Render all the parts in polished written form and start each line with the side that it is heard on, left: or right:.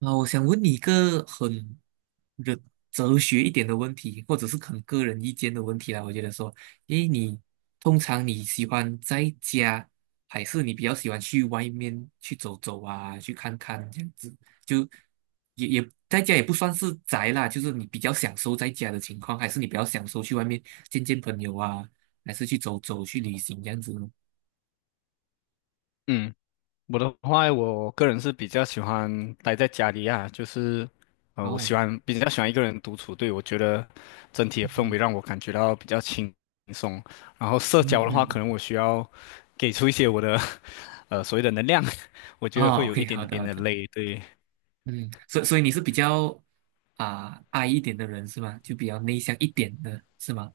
right: 啊，我想问你一个很哲哲学一点的问题，或者是很个人意见的问题啦。我觉得说，诶，通常你喜欢在家，还是你比较喜欢去外面去走走啊，去看看这样子？就也在家也不算是宅啦，就是你比较享受在家的情况，还是你比较享受去外面见见朋友啊，还是去走走去旅行这样子呢？
left: 嗯，我的话，我个人是比较喜欢待在家里啊，就是，我
right: 哦，
left: 喜欢比较喜欢一个人独处，对，我觉得整体的氛
right: 嗯
left: 围让我感觉到比较轻松。然后社
right: 嗯
left: 交的话，可
right: 嗯，
left: 能我需要给出一些我的 所谓的能量，我觉得
right: 哦
left: 会有一
right: ，OK，好
left: 点
right: 的
left: 点
right: 好
left: 的
right: 的。
left: 累，对，
right: 嗯，所以你是比较I 一点的人是吗？就比较内向一点的是吗？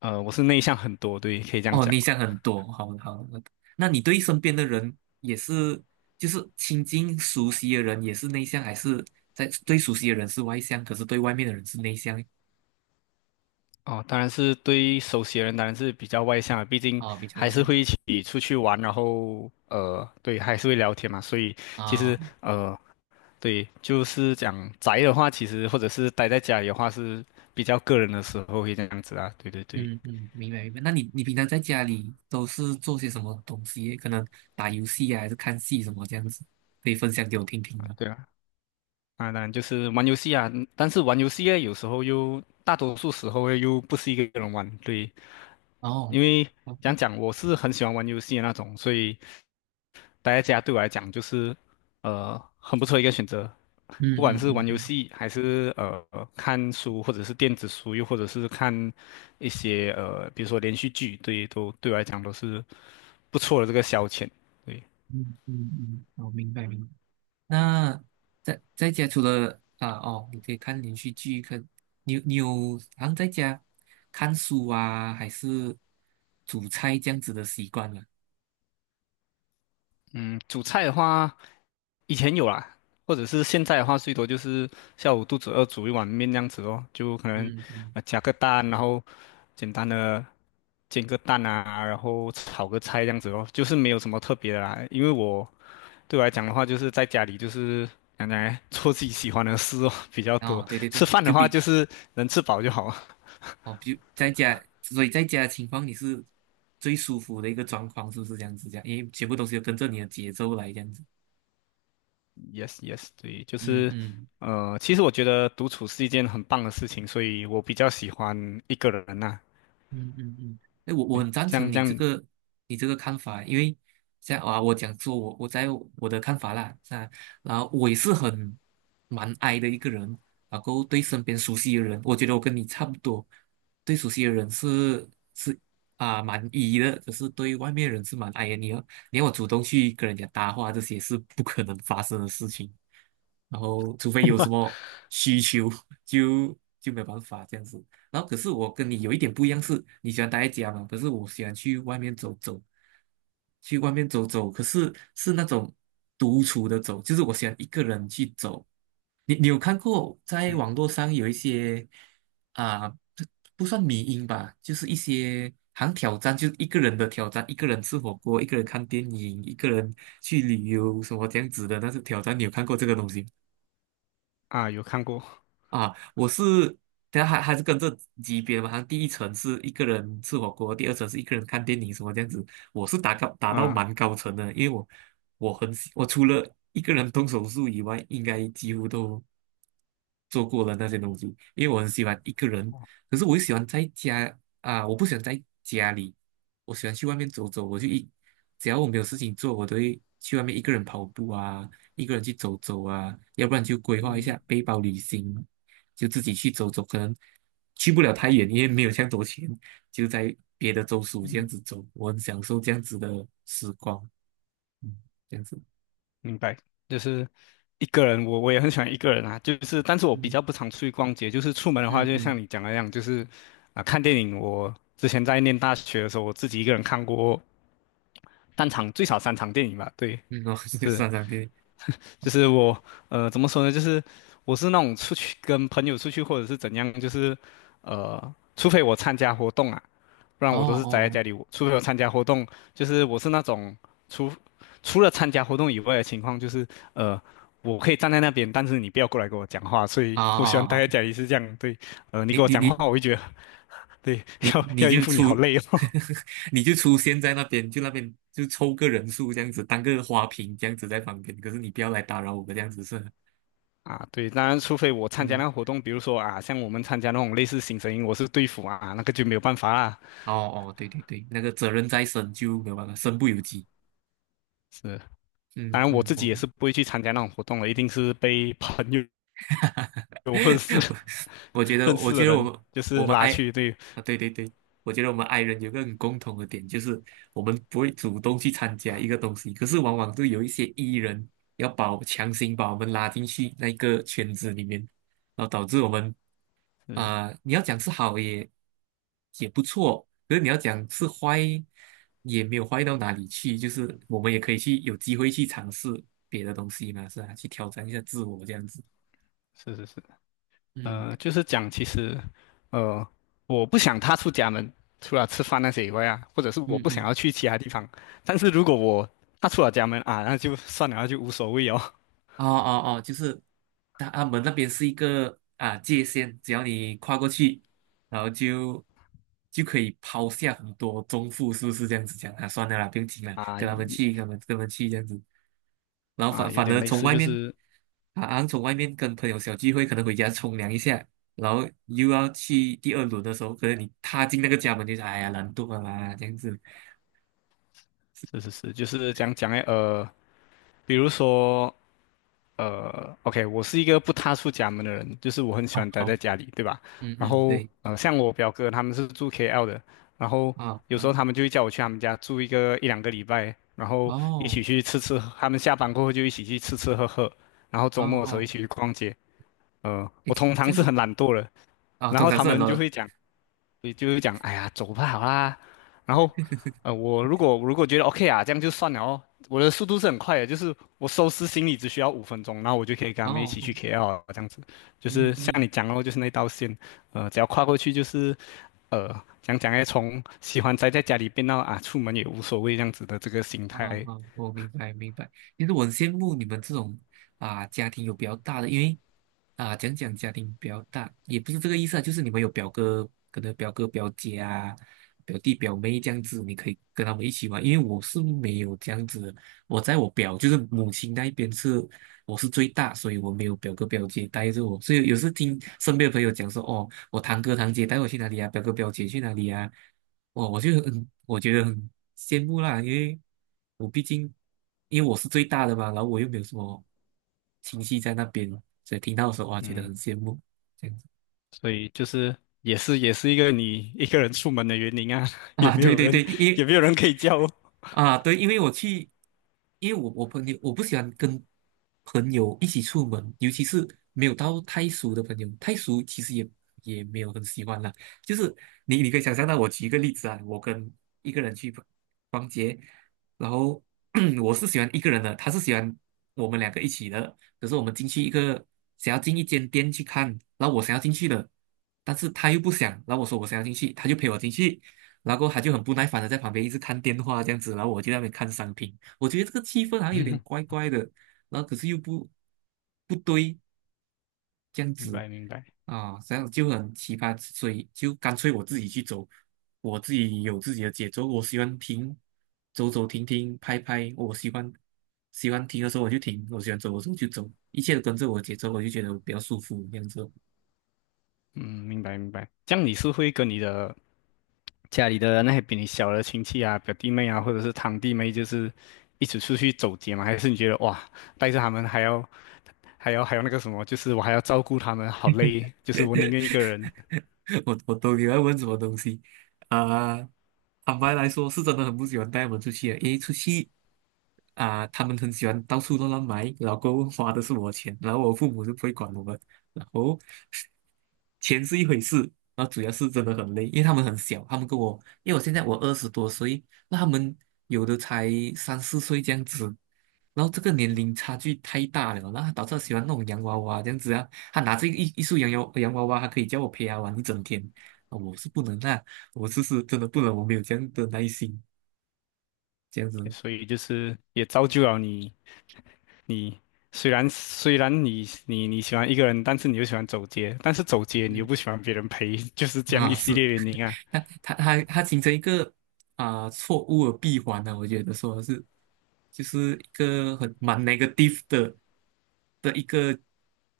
left: 我是内向很多，对，可以这样
right: 哦，
left: 讲。
right: 内向很多，好好。那你对身边的人也是，就是亲近熟悉的人也是内向，还是在对熟悉的人是外向，可是对外面的人是内向？
left: 哦，当然是对熟悉的人，当然是比较外向的，毕竟
right: 哦，比较外
left: 还是
right: 向，
left: 会一起出去玩，然后对，还是会聊天嘛，所以其实
right: 啊、
left: 对，就是讲宅的话，其实或者是待在家里的话，是比较个人的时候会这样子啊。对对对，
right: 嗯嗯，明白明白。那你平常在家里都是做些什么东西？可能打游戏啊，还是看戏什么这样子？可以分享给我听听吗？
left: 对啊，啊，当然就是玩游戏啊，但是玩游戏呢，有时候又大多数时候又不是一个人玩，对，
right: 哦，
left: 因为
right: 好吧，
left: 讲我是很喜欢玩游戏的那种，所以。待在家对我来讲就是很不错的一个选择。
right: 嗯
left: 不管
right: 嗯
left: 是
right: 嗯
left: 玩游
right: 嗯。
left: 戏，还是看书，或者是电子书，又或者是看一些比如说连续剧，对，都对我来讲都是不错的这个消遣。对，
right: 嗯嗯嗯，我明白明白。那在家除了你可以看连续剧，看你有好像在家看书啊，还是煮菜这样子的习惯吗？
left: 嗯，煮菜的话，以前有啦，或者是现在的话，最多就是下午肚子饿煮一碗面这样子哦，就可能
right: 嗯嗯，
left: 加个蛋，然后简单的煎个蛋啊，然后炒个菜这样子哦，就是没有什么特别的啦，因为我。对我来讲的话，就是在家里就是讲讲哎 做自己喜欢的事哦比较多。
right: 哦，对对
left: 吃
right: 对，
left: 饭的话，就是能吃饱就好了。
right: 哦，比在家，所以在家的情况你是最舒服的一个状况，是不是这样子？这样，因为全部东西都跟着你的节奏来这样子。
left: Yes, yes，对，就
right: 嗯
left: 是
right: 嗯。
left: 其实我觉得独处是一件很棒的事情，所以我比较喜欢一个人呐、
right: 嗯嗯嗯，哎，我
left: 对，
right: 很赞
left: 这
right: 成
left: 样这
right: 你这
left: 样
right: 个看法，因为像啊，我讲说我在我的看法啦，啊，然后我也是蛮 I 的一个人，然后对身边熟悉的人，我觉得我跟你差不多，对熟悉的人是是蛮 E 的，可是对外面的人是蛮 I 的，你要我主动去跟人家搭话，这些是不可能发生的事情，然后除非有什么需求，就没有办法这样子。然后可是我跟你有一点不一样是，你喜欢待在家嘛，可是我喜欢去外面走走，可是那种独处的走，就是我喜欢一个人去走。你有看过在网
left: 嗯
right: 络上有一些啊、不不算迷因吧，就是一些好像挑战，就是一个人的挑战，一个人吃火锅，一个人看电影，一个人去旅游什么这样子的，但是挑战，你有看过这个东西吗？
left: 有看过
right: 啊，我是，等下还是跟这级别嘛，好像第一层是一个人吃火锅，第二层是一个人看电影什么这样子。我是打到
left: 啊。
right: 蛮高层的，因为我我很喜我除了一个人动手术以外，应该几乎都做过了那些东西，因为我很喜欢一个人，可是我又喜欢在家啊，我不喜欢在家里，我喜欢去外面走走，我就一只要我没有事情做，我都会去外面一个人跑步啊，一个人去走走啊，要不然就规划一
left: 嗯
right: 下背包旅行。就自己去走走，可能去不了太远，因为没有这样多钱，就在别的州属这样
left: 嗯。
right: 子走，我很享受这样子的时光，嗯，这样子，
left: 明白，就是一个人，我也很喜欢一个人啊，就是但是我比较
right: 嗯
left: 不常出去逛街，就是出门的话，
right: 嗯
left: 就像
right: 嗯
left: 你讲的那样，就是啊、看电影，我之前在念大学的时候，我自己一个人看过单场最少3场电影吧，对，
right: 嗯，哦，就
left: 是，
right: 算上对，
left: 就是我怎么说呢，就是我是那种出去跟朋友出去或者是怎样，就是除非我参加活动啊。不然
right: 哦
left: 我都是宅在
right: 哦，
left: 家里。我除了有参加活动，就是我是那种除除了参加活动以外的情况，就是呃，我可以站在那边，但是你不要过来跟我讲话，所以
right: 啊
left: 我喜欢待
right: 啊啊，
left: 在家里是这样。对，你
right: 你
left: 跟我
right: 你
left: 讲
right: 你
left: 话，我会觉得对，
right: 你
left: 要
right: 你
left: 要应
right: 就
left: 付你好
right: 出，
left: 累哦。
right: 你就出现在那边，就那边就凑个人数这样子，当个花瓶这样子在旁边，可是你不要来打扰我们这样子是吧，
left: 啊，对，当然，除非我参加那
right: 嗯。
left: 个活动，比如说啊，像我们参加那种类似新生营，我是队服啊，那个就没有办法啦。
right: 哦哦，对对对，那个责任在身就没有办法，身不由己。
left: 是，当
right: 嗯
left: 然我
right: 嗯，
left: 自己也是不会去参加那种活动的，一定是被朋友 或者
right: 我觉得，
left: 认
right: 我
left: 识
right: 觉
left: 的
right: 得我
left: 人
right: 们
left: 就
right: 我
left: 是
right: 们
left: 拉
right: 爱
left: 去，对，
right: 啊，对对对，我觉得我们爱人有个很共同的点，就是我们不会主动去参加一个东西，可是往往都有一些 E 人要强行把我们拉进去那个圈子里面，然后导致我们
left: 嗯。
right: 你要讲是好也不错，可是你要讲是坏也没有坏到哪里去，就是我们也可以去有机会去尝试别的东西嘛，是吧？去挑战一下自我这样子，嗯
left: 就是讲其实，呃，我不想踏出家门，除了吃饭那些以外啊，或者是我
right: 嗯
left: 不想
right: 嗯。
left: 要去其他地方。但是如果我踏出了家门啊，那就算了，那就无所谓哦。
right: 哦哦哦，就是他们那边是一个界限，只要你跨过去，然后就可以抛下很多中负，是不是这样子讲啊？算了啦，不用听 了，
left: 啊
right: 跟他们
left: 一
right: 去，跟他们去这样子。然后反
left: 啊，有
right: 反
left: 点
right: 而
left: 类
right: 从
left: 似，
right: 外
left: 就
right: 面，
left: 是
right: 啊，好像从外面跟朋友小聚会，可能回家冲凉一下，然后又要去第二轮的时候，可能你踏进那个家门就是哎呀难度啊啦，这样子。
left: 是是是，就是讲诶，比如说OK，我是一个不踏出家门的人，就是我很喜
right: 哦，
left: 欢待
right: 好，
left: 在家里，对吧？
right: 嗯
left: 然
right: 嗯，
left: 后，
right: 对，
left: 像我表哥他们是住 KL 的，然后有时候
right: 好，
left: 他们就会叫我去他们家住一两个礼拜，然后一
right: 哦
left: 起去吃吃，他们下班过后就一起去吃吃喝喝，然后
right: 哦
left: 周末的时候一
right: 哦，
left: 起去逛街。
right: 哎，
left: 我通
right: 这
left: 常
right: 样
left: 是
right: 是
left: 很懒惰的，
right: 啊，
left: 然
right: 通
left: 后
right: 常
left: 他
right: 是很
left: 们
right: 多
left: 就
right: 人
left: 会讲。所以就是讲，哎呀，走吧，好啦。然后，我如果觉得 OK 啊，这样就算了哦。我的速度是很快的，就是我收拾行李只需要5分钟，然后我就可以跟他们一
right: 哦，
left: 起去
right: 哦
left: KL 了这样子。就
right: 嗯
left: 是像
right: 嗯，
left: 你讲哦，就是那道线，只要跨过去就是，呃，讲讲哎，从喜欢宅在家里变到啊，出门也无所谓这样子的这个心
right: 啊
left: 态，
right: 啊，我明白明白。其实我很羡慕你们这种家庭有比较大的，因为讲讲家庭比较大，也不是这个意思啊，就是你们有表哥，可能表哥表姐表弟表妹这样子，你可以跟他们一起玩。因为我是没有这样子的我在我表就是母亲那一边是我是最大，所以我没有表哥表姐带着我，所以有时听身边的朋友讲说，哦，我堂哥堂姐带我去哪里啊，表哥表姐去哪里啊。我觉得很羡慕啦，因为我毕竟因为我是最大的嘛，然后我又没有什么亲戚在那边，所以听到的时候哇，觉得
left: 嗯，
right: 很羡慕这样子
left: 所以就是也是一个你一个人出门的原因啊，也
right: 啊，
left: 没
right: 对
left: 有
right: 对对，
left: 人
right: 因为
left: 也没有人可以叫哦。
right: 啊，对，因为我去，因为我我朋友我不喜欢跟朋友一起出门，尤其是没有到太熟的朋友，太熟其实也没有很喜欢啦。就是你可以想象到，我举一个例子啊，我跟一个人去逛逛街，然后 我是喜欢一个人的，他是喜欢我们两个一起的。可是我们进去一个想要进一间店去看，然后我想要进去的，但是他又不想，然后我说我想要进去，他就陪我进去。然后他就很不耐烦的在旁边一直看电话这样子，然后我就在那边看商品，我觉得这个气氛好像有点怪 怪的，然后可是又不对这样
left: 明
right: 子
left: 白明白。
right: 啊，这样就很奇葩，所以就干脆我自己去走，我自己有自己的节奏，我喜欢停，走走停停，拍拍，我喜欢停的时候我就停，我喜欢走的时候就走，一切都跟着我的节奏，我就觉得比较舒服这样子。
left: 嗯，明白明白。这样你是会跟你的家里的那些比你小的亲戚啊、表弟妹啊，或者是堂弟妹，就是一起出去走街吗？还是你觉得哇，带着他们还要那个什么，就是我还要照顾他们，好累，就是我宁愿一个人。
right: 我都喜欢问什么东西啊、坦白来说，是真的很不喜欢带我们出去的，因为出去他们很喜欢到处乱乱买，老公过后花的是我钱，然后我父母就不会管我们，然后钱是一回事，然后主要是真的很累，因为他们很小，他们跟我，因为我现在20多岁，那他们有的才三四岁这样子，然后这个
left: 哎
right: 年
left: 呦，
right: 龄差距太大了，然后他导致他喜欢那种洋娃娃这样子啊。他拿着一束洋娃娃，他可以叫我陪他玩一整天。啊我是不能啊，我是真的不能，我没有这样的耐心，这样子。
left: 所以就是也造就了你，你虽然你喜欢一个人，但是你又喜欢走街，但是走街你又
right: 嗯，
left: 不喜欢别人陪，就是这样一
right: 啊，
left: 系
right: 是，
left: 列原因啊。
right: 他形成一个错误的闭环呢、我觉得说是，就是一个蛮 negative 的一个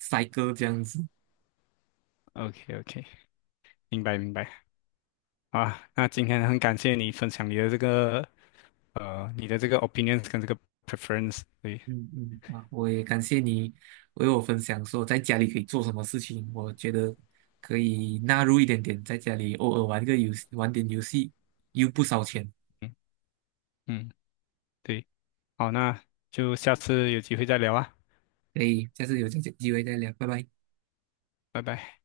right: cycle 这样子。
left: OK OK，明白明白。啊，那今天很感谢你分享你的这个 opinions 跟这个 preference，对，
right: 嗯嗯嗯啊，我也感谢你为我分享说在家里可以做什么事情。我觉得可以纳入一点点，在家里偶尔玩个游戏，玩点游戏，又不烧钱。
left: 嗯嗯，对，好，那就下次有机会再聊啊，
right: 可以，下次有这机会再聊，拜拜。
left: 拜拜。